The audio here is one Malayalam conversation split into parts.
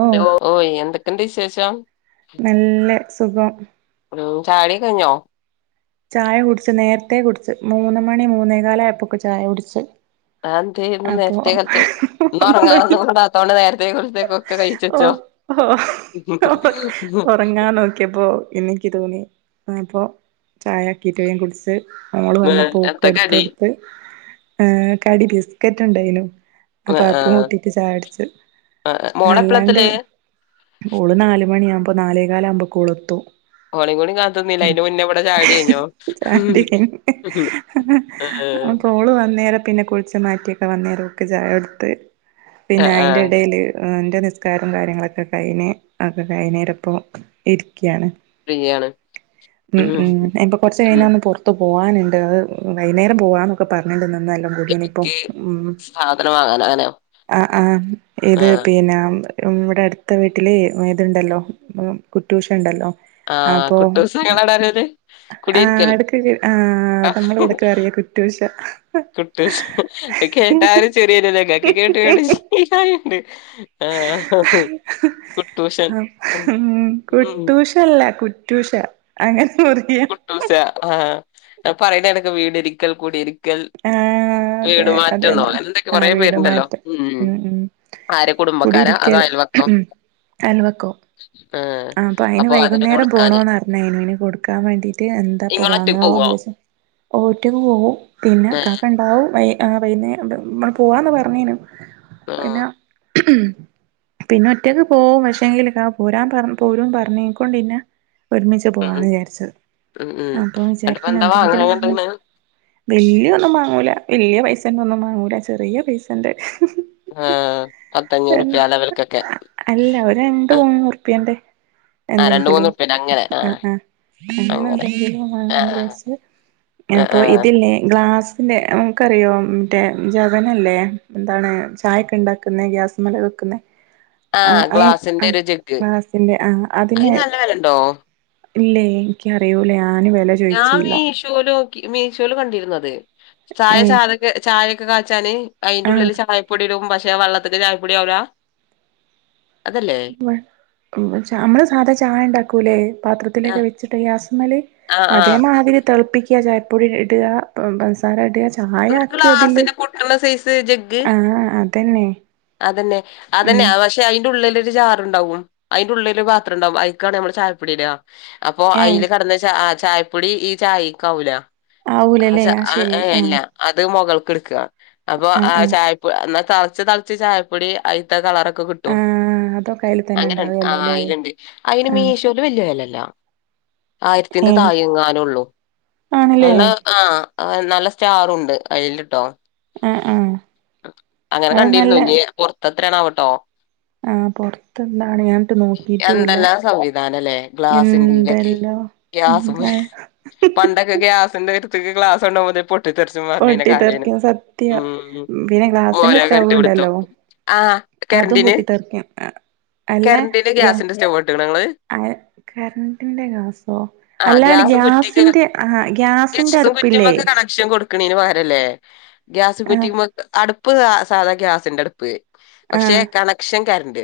ഓ [unintelligible] ഓയ് എന്തൊക്കെണ്ട് വിശേഷം? നല്ല സുഖം. ഒരു ചായൊടി കഴിഞ്ഞോ? ചായ കുടിച്ച്, നേർത്തെ കുടിച്ച് മൂന്ന് മണി മൂന്നേകാല ആയപ്പൊക്ക് ചായ കുടിച്ച്. ആഎന്തേ ന്ന് അപ്പൊ നേര്ത്തേ കാലത്ത് ഇന്ന് ഒന്നുല്ല ഉറങ്ങാന്നും കൂടാത്തോണ്ട് നേർത്തേ [unintelligible] കഴിച്ച്വെച്ചൊ. ഒഹോ. ഒറങ്ങാൻ നോക്കിയപ്പോ ഇനി ഇക്ക് തോന്നി അപ്പോ ചായക്കിയിട്ട് വേഗം കുടിച്ച് മോള് വന്നപ്പോ ഓക്ക് നേരത്തെ എടുത്ത് കൊ കടി ടുത്ത് ഏഹ്‌ കടി ബിസ്കറ്റ് ണ്ടായിനു അപ്പൊ ആഹ് അതും ആഹ് കൂട്ടിട്ട് ചായടിച്ച്. ആഹ് അല്ലാണ്ട് മോളെപ്പളെത്തല് ഓള് നാല് മണിയവുമ്പോ നാലേകാല് ആവുംമ്പക്ക് ഓളത്തും. ഓളീം കൂടെ കാത്ത്ന്നില്ല അയിന്റെ മുന്നേ ഇവടെ ചായൊടി കഴിഞ്ഞോ. ചാടി കഴിഞ്ഞ് ആഹ് ഓള് വന്നേര പിന്നെ കു ളിച്ചു മാറ്റിയൊക്കെ വന്നേര ഓക്ക് ചായടുത്ത് പിന്നെ ആഹ് അയിന്റെ ആഹ് ഇടെല് ൻ്റെ നിസ്കാരം കാര്യങ്ങളൊക്കെ കൈനെ ഒക്കെ കൈനേരപ്പോ ഇരിക്കാണ്. ഫ്രീയാണ് ഉം ഉം ഇപ്പൊ ഉം കൊർച്ചഴിഞ്ഞാന്ന് പൊർത്ത് ത്ത് പോവാന്ണ്ട് അത് വൈന്നെരം പോവാം ന്നൊക്കെ പറഞ്ഞിണ്ട് [unintelligible] ഇപ്പോ ക്ക് ഉം സാധനം വാങ്ങാനാ അങ്ങനെയോ ആ ആ ഏത് ആഹ് പിന്നെ ഇവിടെ അടുത്ത വീട്ടില് ഇതുണ്ടല്ലോ കു റ്റൂഷ ഉണ്ടല്ലോ. ആഹ് അപ്പൊ കുട്ടൂസങ്ങളാണോ വരല് ആ കുടിയിരിക്കൽ അടക്ക് ആ നമ്മളെ ഇവിടക്കറിയ കു റ്റൂഷാ കുറ്റുശ കേട്ടാ ൽ ചിറിവരല്ലോ കേട്ടു കേട്ട് കേട്ട് ശീലയി ണ്ട് ആഹ കുട്ടുഷൻ ഉം ഉം ല്ല കുറ്റൂഷ അങ്ങനെ മുറിയ കുട്ടൂഷ ആ പറയണ എടക്ക് വീട് രിക്കൽ കടി രിക്കൽ ആ അതെ അതന്നെ എന്തൊക്കെ ആ കൊറേ വീട് പേരുണ്ടല്ലോ മാറ്റം ഉം ഉം ആരെ കുടുംബക്കാരാ അതോ കുടിയിരിക്കൽ [inaudible] അൽവക്കോ ആഹ ആ അപ്പ അന് വൈകുന്നേരം പോണോന്ന് പറഞ്ഞ അന് ഇന് കൊടുക്കാൻ വേണ്ടീട്ട് എ അപ്പ ഇങ്ങള് ഒറ്റക്ക് വാങ്ങാന്ന് പോവോ വിചാരിച്ചു ഒറ്റക്ക് പോകും പിന്നെ ആഹ് കാക്ക ഉണ്ടാവും ആഹ വൈനേരം മ്മൾപോവാന്ന് പറഞ്ഞേനു പിന്നെ ഉം പിന്നെ ഒറ്റക്ക് പോവും പക്ഷെങ്കില പോരാൻ പറഞ്ഞ പോരും പറഞ്ഞക്കൊണ്ട ഇന്നെ ഒരുമിച്ച് ഉം പോവാന്ന് വിചാരിച്ചത് ഉം ഉം അപ്പോ എന്നിട്ടിപ്പ വിചാരിക്കുന്ന എന്താ വാങ്ങാൻ എന്തെങ്കിലും കൊണ്ടോന്നെ ആഹ് വല്യ ഒന്നും വാങ്ങൂല വല്യ പൈസന്റെ ഒന്നും വാങ്ങൂല ചെറിയ പൈസന്റെ ആഹ പത്തഞ്ഞൂറ് പ്യ അ ലെവൽക്കൊക്കെ അല്ല ഒര് രണ്ട് മൂന്നുറുപ്പിയണ്ട്. ആഹ് രണ്ട് എന്തെങ്കിലും മൂന്നുറുപ്യേന്റെ അങ്ങനെ ആ ആഹ് ആ അങ്ങനെ എന്തെങ്കിലും വാങ്ങാന്ന് ആഹ് വിചാരിച്ചു ആ അപ്പൊ ആ ഇതില്ലേ ഗ്ലാസ് പിന്നെ നമുക്കറിയോ മറ്റേ ജവനല്ലേ എന്താണ് ചായൊക്കെ ഉണ്ടാക്കുന്നത് ഗ്യാസ് മല വെക്കുന്ന ആഹ ഗ്ലാസിന്റെ ഒരു ജഗ്ഗ് ഗ്ലാസിന്റെ ആഹ് അതിന് നല്ല വിലഉണ്ടോ ഇല്ലേ എനിക്ക അറിയൂല്ലേ ഞാന് വില ഞാൻ മീശോല് നോക്കി മീശോല് കണ്ടിരുന്നത് അത് ചായ ഏഹ് ചായൊക്കെ കാച്ചാന് ആഹ് അയിന്റുള്ളില് ചായ പ്പൊടിടും പക്ഷെ വെള്ളത്തിക്ക് ചായപ്പൊടി ആവൂലാ അതല്ലേ വ അമ്മ ച അമ്മള് സാധാ ചായ ഉണ്ടാക്കൂല്ലേ ആ പാത്രത്തിലൊക്കെ വെച്ചിട്ട് ഗ്യാസിമല് ആ ആ അതേമാതിരി തിളപ്പിക്കുക ചായപ്പൊടി ഇട ഇപ്പ പൻസാര അത്യ ചായ ഒരു ആക്ക് അതില് ഗ്ലാസിന് പൊട്ടണ സൈസ് ജഗ്ഗ് ആഹ് അതന്നെ അതന്നെ അതന്നെ ഉം ആഹ് വർഷ് പക്ഷെ അതിന്റെ ഉള്ളിലൊരു ജാർ ഉണ്ടാവും അതിന്റെഉള്ളിൽ ഒരു പാത്രം ഉണ്ടാവും ആയിക്കാണ് നമ്മള് ചായപൊടിഇട അപ്പൊ അയിൽ ഏഹ് കടന്ന ച അ ചായപ്പൊടി ഈ ചായക്കാവൂല അഹ് ആവൂലല്ലേ ച ആഹ് അ ശരി ഏല്ല ആഹ് അത് മുകൾക്ക് ഇടുക്കുക അപ്പൊ ആഹ് ആ ആഹ് ചായപ്പ് എന്നാ തിളച് തൾ കുറച്ചു ചായപ്പൊടി അയിത്തെ കളറൊക്കെകിട്ട് ടും ആഹ് അതൊക്കെ അതിൽ തന്നെ അങ്ങന ആ ഉണ്ടാവല്ലോല്ലേ അയിലുണ്ട് അയിന് ആഹ് മീശോ അയിന് വല്യ വെലല്ല ആയിരത്തിന്റെ ഏഹ് താഴെങ്ങാനള്ളൂ ആണല്ലേ നല്ല ആഹ് നല്ല സ്റ്റാറുണ്ട് ആയില്ലിട്ടോ എഹ് ഏഹ് അത് നല്ലയാ പൊർത് എത്രയാണാവട്ടോ ആഹ് പൊർത്ത് എന്താണ് ഞാനിട്ട് നോക്കിട്ടുല്ല എന്തെല്ലാം സംവിധാനല്ലേ ഗ്ലാസിന്റെലൊക്കെ എന്തെല്ലോ ഉം ഗ്യാസും ആഹ് പണ്ടൊക്കെ ഗ്യാസിന്റെ അടുത്തേക്ക് ഗ്ലാസ്സ് കൊണ്ടുപോകുമ്പോ പൊട്ടിത്തെറിച്ച് [unintelligible] കാലേനു പൊട്ടിത്തെറിക്കും സത്യം ഉം പിന്നെ ഗ്ലാസിന്റെ [unintelligible] സ്റ്റവ് റ്റി കൊടുത്തോ ഉണ്ടല്ലോ ആ അതും കറന്റിന് പൊട്ടിത്തെറിക്കും കറന്റിന്റെ ഗ്യാസിന്റെ സ്റ്റവ് കേട്ട്ക്ണോ ഇങ്ങള് അങ്ങനെ കറന്റിന്റെ ഗ്യാസോ ആ അല്ലാണ്ട് ഗ്യാസ് കുറ്റിക്ക് ഗ്യാസിന്റെ ആ ഗ്യാസ് സിന്റെ ഗ്യാസും അടുപ്പില്ലേ കുറ്റിമ്മക്ക് കണക്ഷൻ കൊടുക്കണന് പകരല്ലേ ഗ്യാസ് ആ കുറ്റിമ്മെ അടുപ്പ് സാധാ ഗ്യാസിന്റെ അടുപ്പ് ആ പക്ഷെ കണക്ഷൻ കറന്റ്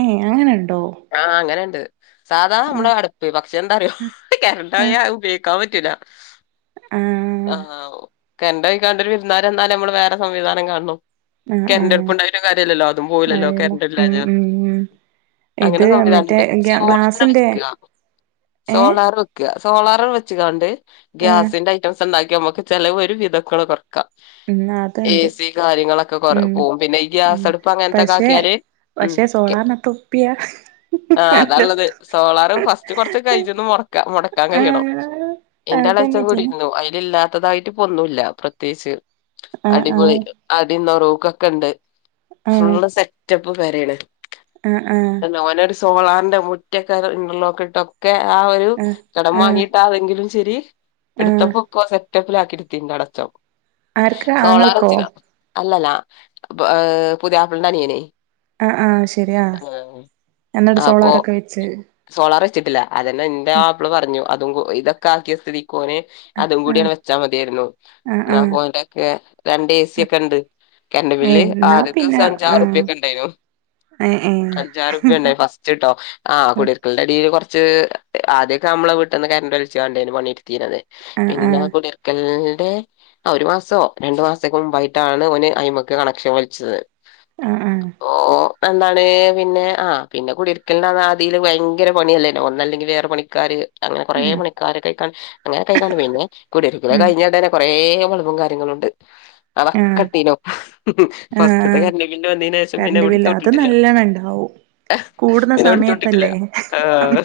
ഏഹ് അങ്ങനെ ഉണ്ടോ ആഹ് അങ്ങനണ്ട് സാധാണ നമ്മടെ അടുപ്പ് പക്ഷെ എന്താറിയോ ആ കറന്റ്‌ആയ ഉപയോഗ ക്കാൻ പറ്റൂല ആ ആഹ് ഓ കറന്റ്‌പോയി കൊണ്ട് വിരുന്നാല് വന്നാല് നമ്മള് വേറെ സംവിധാനം കാണണം ആ ആ കറന്റ്‌ അടുപ്പ് ഉണ്ടായിട്ട് കാര്യല്ലല്ലോ അതും പോവുലലോ കാര്യല്ല ഉം കറന്റ്ല്ലാഞ്ഞാ ഉം ഉം അങ്ങനെ ഇത് മറ്റേ സംവിധാനണ്ട് സോളാർ ഗ്ലാസിന്റെ വെക്ക ഏ സോളാർ ക്ക സോളാർ വെച്കാണ്ട് ആ ഗ്യാസിന്റെ ഐറ്റംസ് ഉണ്ടാക്കി നമുക്ക് ചെലവ് ഒരു വിധക്കണ് കുറക്കാ ഉം അത് ഇണ്ട്! കാര്യങ്ങളൊക്കെ കൊറ പോവും പിന്നെ ഈ ഗ്യാസടുപ്പ് അങ്ങനത്തെയൊക്കെ പക്ഷെ ആക്കിയാല് ഉം പക്ഷെ കെ സോളാർനെ തൊപ്പിയാ ആ. ഹലോ അതാള്ളത് സോളാറ് ഫസ്റ്റ് കൊറച്ച് ഒക്കെ കഴിജ്ന്ന് മൊട് ക്ക മുടക്കാൻ കഴിയണം ആഹ് എന്റെ അളച്ചൻ അതന്നെ പിന്നെ കുടിരുന്നു അയിൽ ഇല്ലാത്തതായിട്ട് പ്പൊന്നുല്ല പ്രത്യേകിച്ച് ആഹ് അടിപൊളി അദ്യം നൊറൂകൊക്കെ ഉണ്ട് ആഹ് ഫുള്ള് സെറ്റപ്പ് പെരേണ് ആഹ് ആഹ് അന ഓനൊരു സോളാറിന്റെ മുറ്റൊക്കെ ഇന്റർലോക്ക് ഇട്ട് ഒ ഒക്കെ ആ ഒരു ആഹ് കടം ആഹ് ആഹ് വാങ്ങിയിട്ട് ആതെങ്കിലും ശരി ആഹ് എടുത്തപ്പൊ ഒക്കെ സെ റ്റപ്പിലാക്കിട്ട് പിന്നടച്ചോ ആർക്ക് ആങ്ങൾക്കോ സോളാറച്ചക്കാ അല്ലല്ല പ അ് പുത്യാപ്ലൻ്റനിയന് ആഹ് ആഹ് ശരിയാ എന്നിട്ട അപ്പൊ സോളാറൊക്കെ വെച്ച് സോളാർ വെച്ചിട്ടില്ല അതന്നെ എന്റെ മാപ്പിള പറഞ്ഞു അതും ഇതൊക്കെ ആക്കിയ സ്ഥിതിക്കൊന് അതും ആഹ് കൂടിയാണ് വെച്ചാ മതിയായിരുന്നു ആഹ് എന്നാ ആഹ് ഓന്റെക്കെ രണ്ട് എ സി ഒക്കെ ഉണ്ട് കറന്റ്‌ബില്ല് ഏഹ് എന്നാ ആദ്യ പിന്നെ ദിവസം അഞ്ചാറ് ആഹ് റുപ്പിക ഒക്കെ ഉണ്ടായിരുന്നു ഏഹ് ഏഹ് അഞ്ചാറ് റുപ്പിക ഉണ്ടായി ഫസ്റ്റ്! ! ച്ച്ട്ടോ ആഹ് കുടിര് ക്കളുടെ ഇതീൽ കുറച്ച് ആദ്യയായിട്ടാ അമ്മളെ വീട്ടീന്ന് കറന്റ്‌ വലിച്ച്കാണ്ടഴ്നു പണിട്ത്തീനത് ആഹ് പിന്നെ ആഹ് [unintelligible] കൂടി [unintelligible] ആ ഒരു മാസോ രണ്ടു മാസക്കെ മുമ്പായിട്ടാണ് ഒന് അയിമക്ക് കണക്ഷൻ വലിച്ചത്. ആഹ് ഓ എന്താണ് പിന്നെ ആഹ് പിന്നെ കുടീര്ക്കല്ണ്ട അന്നാതിൽ ഭ ഭയങ്കര പണി അല്ലെനു ഒന്നല്ലെകിൽ വേറെ പണിക്കാര് അങ്ങനെ കുറെ ആഹ് പണി. കാരെകേക്കണ് അങ്ങനെ കഴിക്ക പിന്നെ കുടിയരിക്കില് ഉം കഴിഞ്ഞാ തന്നെ കൊറേ ബൾബും കാര്യങ്ങളുണ്ട്. ആഹ് അതക്കട്ടീനു ഫസ്റ്റ്ത്തെ ആഹ് കര്ൻ്റും ബില്ല് വന്നേനേഷം പിന്നെ കറണ്ട് ബില്ല് അത് എവ്ട്ത്തൊട്ടിട്ടില്ല നല്ലോണം ഇണ്ടാവും കൂടുന്ന സമയത്തല്ലേ ആഹ്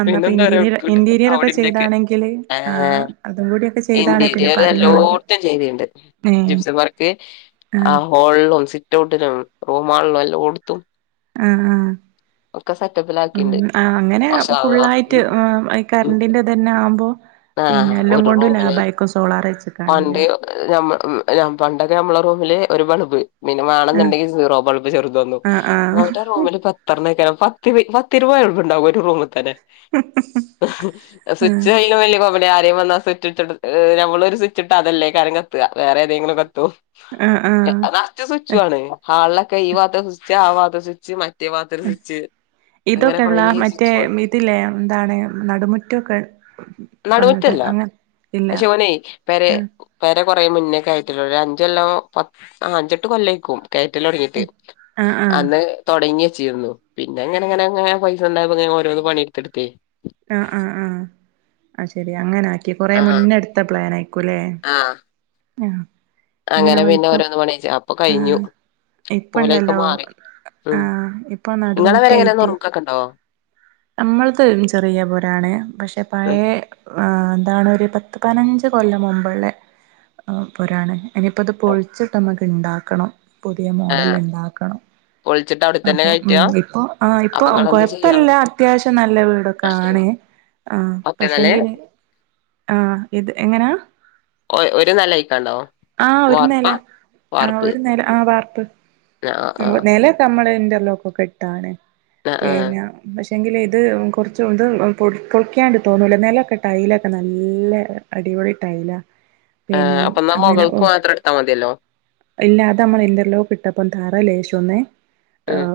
എന്ന ഇപ്പൊ പിന്നെന്താ പറയാ ഇന്റീരിയർ എടുത്തുവിട്ടില്ല ഇന്റീരിയർ ഒക്കെ അവിടെ ഇവിടെയൊക്കെ ചെയ്താണെകിൽ ആഹ്. അതും കൂടി. ഇന്റിരിയർ എല്ലോട്ത്തും ചെയ്ത്ണ്ട് ഏ ജിപ്സം വർക്ക്‌ ആ ആഹ്. ഹോള്ലും സിറ്റ് ഔട്ടിലും റൂമാ ആളിലും എല്ലോട്ത്തും. ആഹ് ആഹ് ഉം സെറ്റപ്പിലാക്കിണ്ട് ആഹ് അങ്ങനെ മാഷാ ഫുള്ളായിട്ട് ഉം ഈ അല്ലാഹ് കർൻ്റിന്റെ പിന്നെ ആവുമ്പോ ആഹ് പിന്നെ എല്ലാം ഒരു കൊണ്ടും റൂമില് ലാഭായിക്കും സോളാർ പണ്ട് വെച്ച്ക്കാണെങ്കില് പണ്ടൊക്കെ നമ്മളെ റൂമില് ഒരു ബൾബ് പിന്നെ ആ മാണന്ന്ണ്ടെങ്കില് സീറോ ബൾബ് ചെറുത്‌ ഒന്നും ആ ആ അവന്റെ റൂമില് ക അത്തറിനക്കെ പത്ത് പത്ത് രൂപ ഉള്ളു ഉണ്ടാവും ഒരു റൂമ്ക്ക് തന്നെ സുച്ച് അയിന് വലിയ അവിടെ ആരെയും വന്നാ സിറ്റ് ഇട്ട് നമ്മളൊരു സുച്ചിട്ടാ അതല്ലേക്കാരം കത്തുക വേറെ ഏതെങ്കിലും കത്തും ആഹ് ആഹ് അത് അസ് സുച്ചു ആണ് ഹാളൊക്കെ ഈ വാത്തെ സുച്ച് ആഹ് വാത്തെ സുച്ച് മ മറ്റേ [unintelligible] സ്വിച്ച് അങ്ങനെ കുറേ ഇതൊക്കെള്ള മറ്റേ സ്വിച്ച് ബോർഡ്ണ്ട് ഇതില്ലേ എന്താണ് നടുമുറ്റൊക്കെ വന്നിട്ട് നടുമുറ്റല്ല അങ്ങ ഇല്ല പക്ഷെ ഒന് പേരെ ആഹ് പെരെ കുറേ മുന്നേക്കെ ആയിട്ടുള്ള അഞ്ചൊല്ലോ പത്ത് അഞ്ചെട്ട് കൊല്ലയ്ക്കു. കയറ്റല് തുടങ്ങിട്ട് ആഹ് ആഹ് അന്ന് തൊടങ്ങി വച്ചിരുന്നു പിന്നെങ്ങനെങ്ങനെങ്ങനെ പൈസണ്ടായപ്പം ഓരോന്ന് പണിട്ത്ത്ട്ത്തെ ആഹ് ആഹ് ആഹ് ആ ശരി അങ്ങനാ കൊറെ ആഹ് മുന്ന് എടുത്ത പ്ലൻ ആയിക്കുല്ലേ, ആഹ് ഉം അങ്ങനെ പിന്നെ ഓരോന്ന് പണിയിച്ച് അപ്പൊ കഴിഞ്ഞു. ഓല് അയിക്ക് ഇപ്പണ്ടല്ലോ മാറി ഉം ആഹ് ഇപ്പൊ നിങ്ങളെ പേര എങ്ങനെയ നുറുക്കൊക്കെ ഉണ്ടോ നമ്മൾ തും ചെറിയ പോരാണ് പക്ഷെ പഴയ എന്താണ് ഒരു പത്ത് പതിനഞ്ച് കൊല്ലം മുമ്പുള്ള പൊരാണ് ഇനിപ്പ അത് പൊളിച്ചിട്ട് നമ്മക്ക് ഇണ്ടാക്കണം പുതിയ മോഡല് ആഹ് ഇണ്ടാക്കണം. പൊളിച്ചിട്ട് അവിടെ തന്നെ അപ്പൊ ഉം കഴിക്കാ ഇപ്പൊ ആ ഇപ്പൊ അപ്പൊ നിങ്ങളെന്താ ചെയ്യാ കൊഴപ്പില്ല അത്യ അത്യാവശ്യം നല്ല വീടൊകാണ് ആഹ് ഒറ്റ നില പക്ഷെങ്കില് ആഹ് ഇത് എങ്ങനാ ഒരു നിലയിക്കാണ്ടോ ആഹ് വാർപ്പാ ഒരുന്നെലം ആ വാർപ്പ് ഒരുന്നെലം ആഹ് വാർപ്പ് ആഹ് ആഹ് നിലം ഒക്കെ നമ്മള് ഇന്റർലോക്കക്കെ ഇട്ടാണ് ആഹ് ആഹ് പിന്നെ ക്ഷേ എങ്കിലെ ഇത് കുറച്ച് ഇത് പൊ പൊളിക്കാണ്ടി തോന്നുല്ലേ, നെലൊക്കെ ടൈലൊക്കെ നല്ലെ അടിപൊളി ടൈല്ലാ ആ അപ്പൊ മോഗൾക്ക് മാത്രം എടുത്താൽ മതിയല്ലോ. ഇല്ല അത് നമ്മള് ഇൻ്റർലോക്ക് ഇട്ടപ്പം താറ ലേശം ഒന്ന് ഉം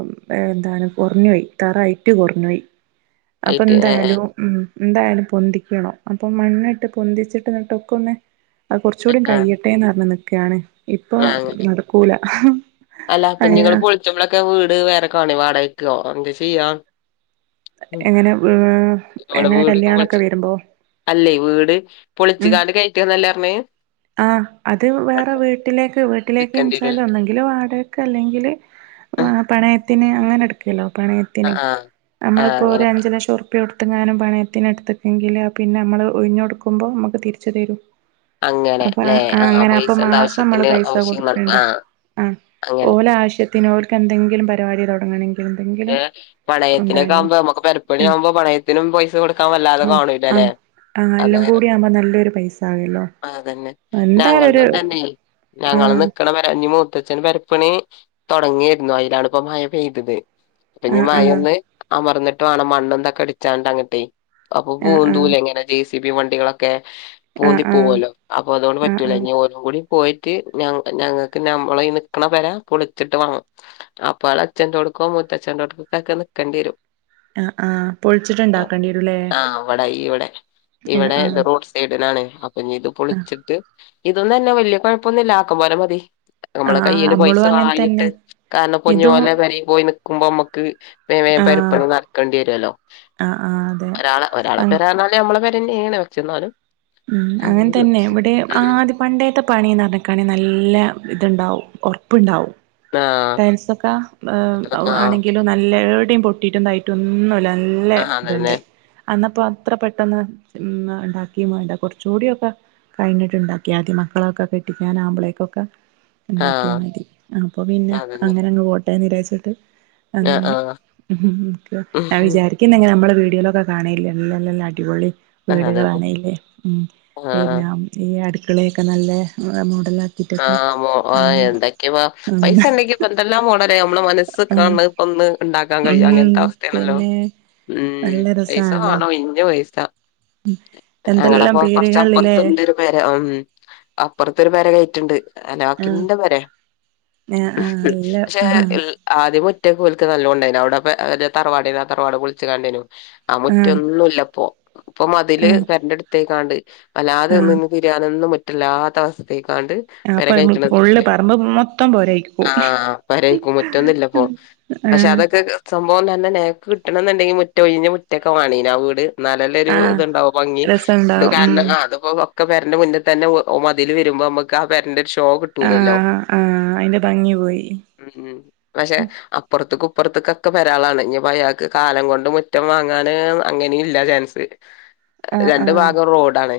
എന്താണ് കുറഞ്ഞു പോയി തറ ഹൈറ്റ് കുറഞ്ഞുപോയി അപ്പൊ ഹൈറ്റ് ഏഹ് എന്തായാലും ഉം എന്തായാലും പൊന്തിക്കണം അപ്പൊ മണ്ണിട്ട് പൊന്തിച്ചിട്ട് ഇന്ന്ട്ടൊക്കൊന്ന് അത് കുറച്ച ഏഹ് കൂടി ആഹ് കഴിയട്ടേന്ന് പറഞ്ഞ് നികണ്. ഇപ്പൊ ആഹ് നടക്കൂല അങ്ങനാ ചറ്റ്പളൊക്കെ വീട് വേറെ കാണുമോ വാടകക്കോ എന്താ ചെയ്യാം എങ്ങനെ ഏഹ് എങ്ങനെ വീടൊക്കെ കല്യാണൊക്കെ പൊളിച്ച് വരുമ്പോ അല്ലേ വീട് പൊളിച്ച ഉം കാണ്ട് കയറ്റുല്ലാന്നല്ലേ പറഞ്ഞേ ആഹ് അത് വേറെ വീട്ടിലേക്ക് വീട്ടിലേക്ക് നിക്കണ്ടി ഇൻച്ചാല് വരും ഒന്നെങ്കിലും ആടെ ഇടക്ക ല്ലെങ്കിൽ പണയത്തിന് അങ്ങനെ എട്ക്കല്ലോ പണയത്തിന് ആ ആഹ നമ്മളിപ്പോ ഒരു അഞ്ച് ലക്ഷം ഇപ്പ എടുത്ത്ങ്ങാനും പണയത്തിന് എടുത്തക്കെങ്കിൽ പിന്നെ നമ്മൾ ഒഴിഞ്ഞുകൊടുക്കുബോൾ നമുക്ക് തിരിച്ചു തരും അങ്ങനെ അപ്പൊ ല്ലെ ആഹ് അങ്ങനെ അപ്പൊ പൈസന്റെ മാസം നമ്മള് ആവശ്യത്തിന് പൈസ ആവശ്യങ്ങൾ കൊടുക്കണ്ട ആഹ് ആ അങ്ങനെ ഓലെ ആവശ്യത്തിന് ഓല്ക്കെന്തെങ്കിലും പരിപാടി തുടങ്ങണെങ്കിലെന്തെങ്കിലും പണയത്തിന് ആകുമ്പോ നമു പെരുപ്പണിയ ആവുമ്പോ പണയത്തിനും പൈസ കൊടുക്കാൻ വല്ലാതെ ആഹ് കാണൂല്ല അല്ലെ ആഹ് ആഹ് എല്ലാം അതായ കൂടി ആകുമ്പോ നല്ലൊരു പൈസ ആകല്ലോ അതന്നെ എന്തായാലും ഒരു ഞങ്കൾന്നും തന്നെ ഞങ്ങള് ആഹ് നിക്കണ പെര അഞ്ഞ് മൂത്തച്ഛന് പെരപണി തുടങ്ങിയായിരുന്നു അതിലാണ്പ്പോ മഴ പെയ്തത് അപ്പൊ ഇനി ആഹ് ആഹ് മയൊന്ന് അമർന്നിട്ട വേണം മണ്ണ എന്തൊക്കെ അടിച്ചാണ്ട് അങ്ങട്ടെ അപ്പൊ ആഹ് പൂന്തൂല ആഹ് എങ്ങനെ ജെ സി ബി വണ്ടികളൊക്കെ ആഹ് ആഹ് പൂന്തി പോവല്ലോ അപ്പൊ അതുകൊണ്ട് ആഹ് പറ്റൂല ആഹ് ഇനി ഓരും കൂടി പോയിട്ട് ഞങ്ങൾക്ക് ഞമ്മളെ നിക്കണ പെര പൊളിച്ചിട്ട് വാങ്ങും അപ്പ ആളച്ഛന്റോട്ക്കോ മൂത്തച്ഛന്റോടുക്കോ ഒക്കെ നിക്കേണ്ടിരും ആ ആ പൊളിച്ചിട്ട്ണ്ടാക്കേണ്ടിരുല്ലേ ആ അവിടെ ഇവിടെ ഇവിടെ ഇത് റോഡ് സൈഡിനാണ് അപ്പൊ ഇ ഇത് പൊളിച്ചിട്ട് ഇതൊന്നും തന്നെ വലിയ കുഴപ്പമൊന്നും ഇല്ല ആക്കം പോലെ മതി നമ്മളെ ആഹ് ആഹ് കൈയ്യില് പൈസ നമ്മളും അങ്ങനെ ആയിട്ട് തന്നെ കാരണം പൊഞ്ഞു ഇതും പോലെ പെരിം പോയി നിക്കുമ്പോ മ്മക്ക് വേം വേം ആഹ് പെരപ്പണി ന ക്കണ്ടി വരൊല്ലോ ആഹ് ആഹ് അതെ ഒരാള ഒരാളെ അങ് പേരെർഞ്ഞാല് നമ്മളെ പെരന്നെണ് പക്ഷെ ന്നാലും ഉം അങ്ങൻ തന്നെ ഇവിടെ ആദ്യ പണ്ടേത്തെ പണിന്ന് പറഞ്ക്കാണെ നല്ല ഇത്ണ്ടാവും ഒർപ്പ്ണ്ടാവും ആ ടയിൽസൊക്കെ ആ ആണെങ്കിലും നല്ല എവ്ടിം പൊട്ടിയിട്ടും തായിട്ടൊന്നുല്ല നല്ല ആ അതന്നെ ഇതുണ്ട് അന്നപ്പോ അത്ര പെട്ടെന്ന് ഉണ്ട വേണ്ട കൊർച്ചുകൂടി ഒക്കെ കഴിഞ്ഞിട്ടുണ്ടാക്കി ആദ്യം മക്കളൊക്കെ കെട്ടിക്കാൻ ആകുമ്പോളേക്കൊക്കെ ആ ഉണ്ടാക്കിയ മതി അപ്പൊ പിന്നെ അതന്നെ അങ്ങനെ അങ്ങ് പോട്ടെന്നിരാച്ചിട്ട് ആ അങ്ങനെ ആ ഉം ഞാൻ ഉം. വിചാരി പിന്നെ എങ്ങനെ നമ്മള് വീഡിയോയിലൊക്കെ കാണെല്ലെ നല്ല നല്ല അടിപൊളി ആ അതന്നെ വീടുകളാണേ ഉം ആ പിന്നെ ഈ അടുക്കളെക്കെ നല്ല മോടല ആഹ് എന്തൊക്കെയ പൈസ ഉണ്ടെങ്കിപ്പൊ എന്തെല്ലാ മോഡല നമ്മളെ മനസ്സ് ഉം കാൺണ ഒന്ന് ഇണ്ടാക്കാൻ ഉം കഴിയും അങ്ങൻത്തെ അവസ്ഥയാണല്ലോ പിന്നെ ഉം നല്ല പൈസ രസാണല്ലോ വാണ ഒഴിഞ്ഞ പൈസ എന്തെല്ലാം ഞങ്ങളപ്പോ പേരുകളില്ലേ കൊർച്ചപ്പൊർത്ത്ണ്ടരു പെര ഉം അപ്പൊർത്തരു പെര കഴറ്റ്ണ്ട് ആഹ് ഹലാക്കിന്റെ പെരെ ആഹ് ആഹ് അല്ല പക്ഷെ ആഹ് ഇ ആദ്യം മുറ്റക്കൊൽക്ക് നല്ലോണ്ടായിനു അവ്ടെ പ്പൊ തറവാടേനു ആ തറവാട് പൊളിച്ച്കാണ്ടേനു ആ ആഹ് മുറ്റൊന്നുല്ലപ്പൊ ഇപ്പൊ മതില് ആഹ് പെരന്റെട്ത്ത്ക്കാണ്ട് വല്ലാതെ ആഹ് നിന്ന് നൊന്നും മുറ്റല്ലാത്ത അവസ്ഥയക്കാണ്ട് പെര അപ്പൊ കഴറ്റ്ണത് ഫുള്ള് പറമ്പ് മൊത്തം പോരായിരിക്കും ആഹ് പെരേക്ക് മുറ്റൊന്നുല്ല ഇപ്പൊ പക്ഷെ ആഹ് അതൊക്കെ സംഭവം തന്നെ നേക്ക് കിട്ടണന്നുണ്ടെങ്കിൽ മുറ്റ ഒഴിഞ്ഞ മുറ്റക്കെ വേണീന് ആ വീട് ന്നാലല്ലൊരു ആഹ് ഇതുണ്ടാവും ഭംഗി ഇത് രസണ്ടാവും ഉം കാര അത്. അപ്പൊ ഒക്കപെരന്റെ മുന്നിൽ തന്നെ ഓ മതിൽ വരുമ്പോ നമുക്ക് ആ പരന്റെ ഒരു ഷോ കിട്ടൂലല്ലോ ആഹ ആഹ അതിന്റെ ഭംഗി പോയി. ഉം ഉം പക്ഷെ അപ്പൊർത്ത്ക്കു ഇപ്പൊർത്ത്ക്കൊക്കെ പെരാളാണ് ഇഞ്പ്പയാൾക്ക് കാലം കൊണ്ട് മുറ്റം വാങ്ങാൻ അങ്ങനില്ല ചാൻസ് ആഹ് രണ്ടു ആഹ് ഭാഗം റോഡാണ്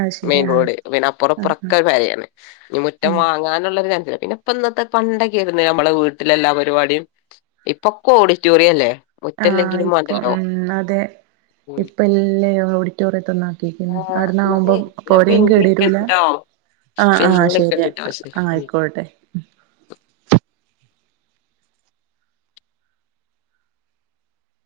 അത് ശരി മെയിൻ ആഹ് റോഡ് പിന്നെ അപ്പുറ ഇപ്പുറ ആഹ് ആഹ് കാര്യാണ് ഇഞ് മുറ്റം ഏഹ് വാങ്ങാനുള്ളരു ചാൻസില്ല പിന്നെ ഇപ്പൊ ഇന്നത്തെ പണ്ടൊക്കെ ആയിരുന്നു ഞമ്മളെ വീട്ടിലെല്ലാ പരിപാടിയും ഇപ്പൊക്കെ ഓഡിറ്റോറിയല്ലേ ആഹ് ഇപ്പം ഉം അതെ ഉം ഇപ്പ [unintelligible] ഓഡിറ്റോറിയത്ത്ന്ന് ആക്കിക്ക്ണ് ആ അവ്ട്ന്ന് ആവുമ്പോ എന്നാലേ ഞാൻ പോരീം പിന്നെ കേടരൂല വിളിക്കട്ടോ [inaudible] ആ ആ ശരി വിളിക്കണ്ടിട്ടോ ആ ശരി ആയിക്കോട്ടെ.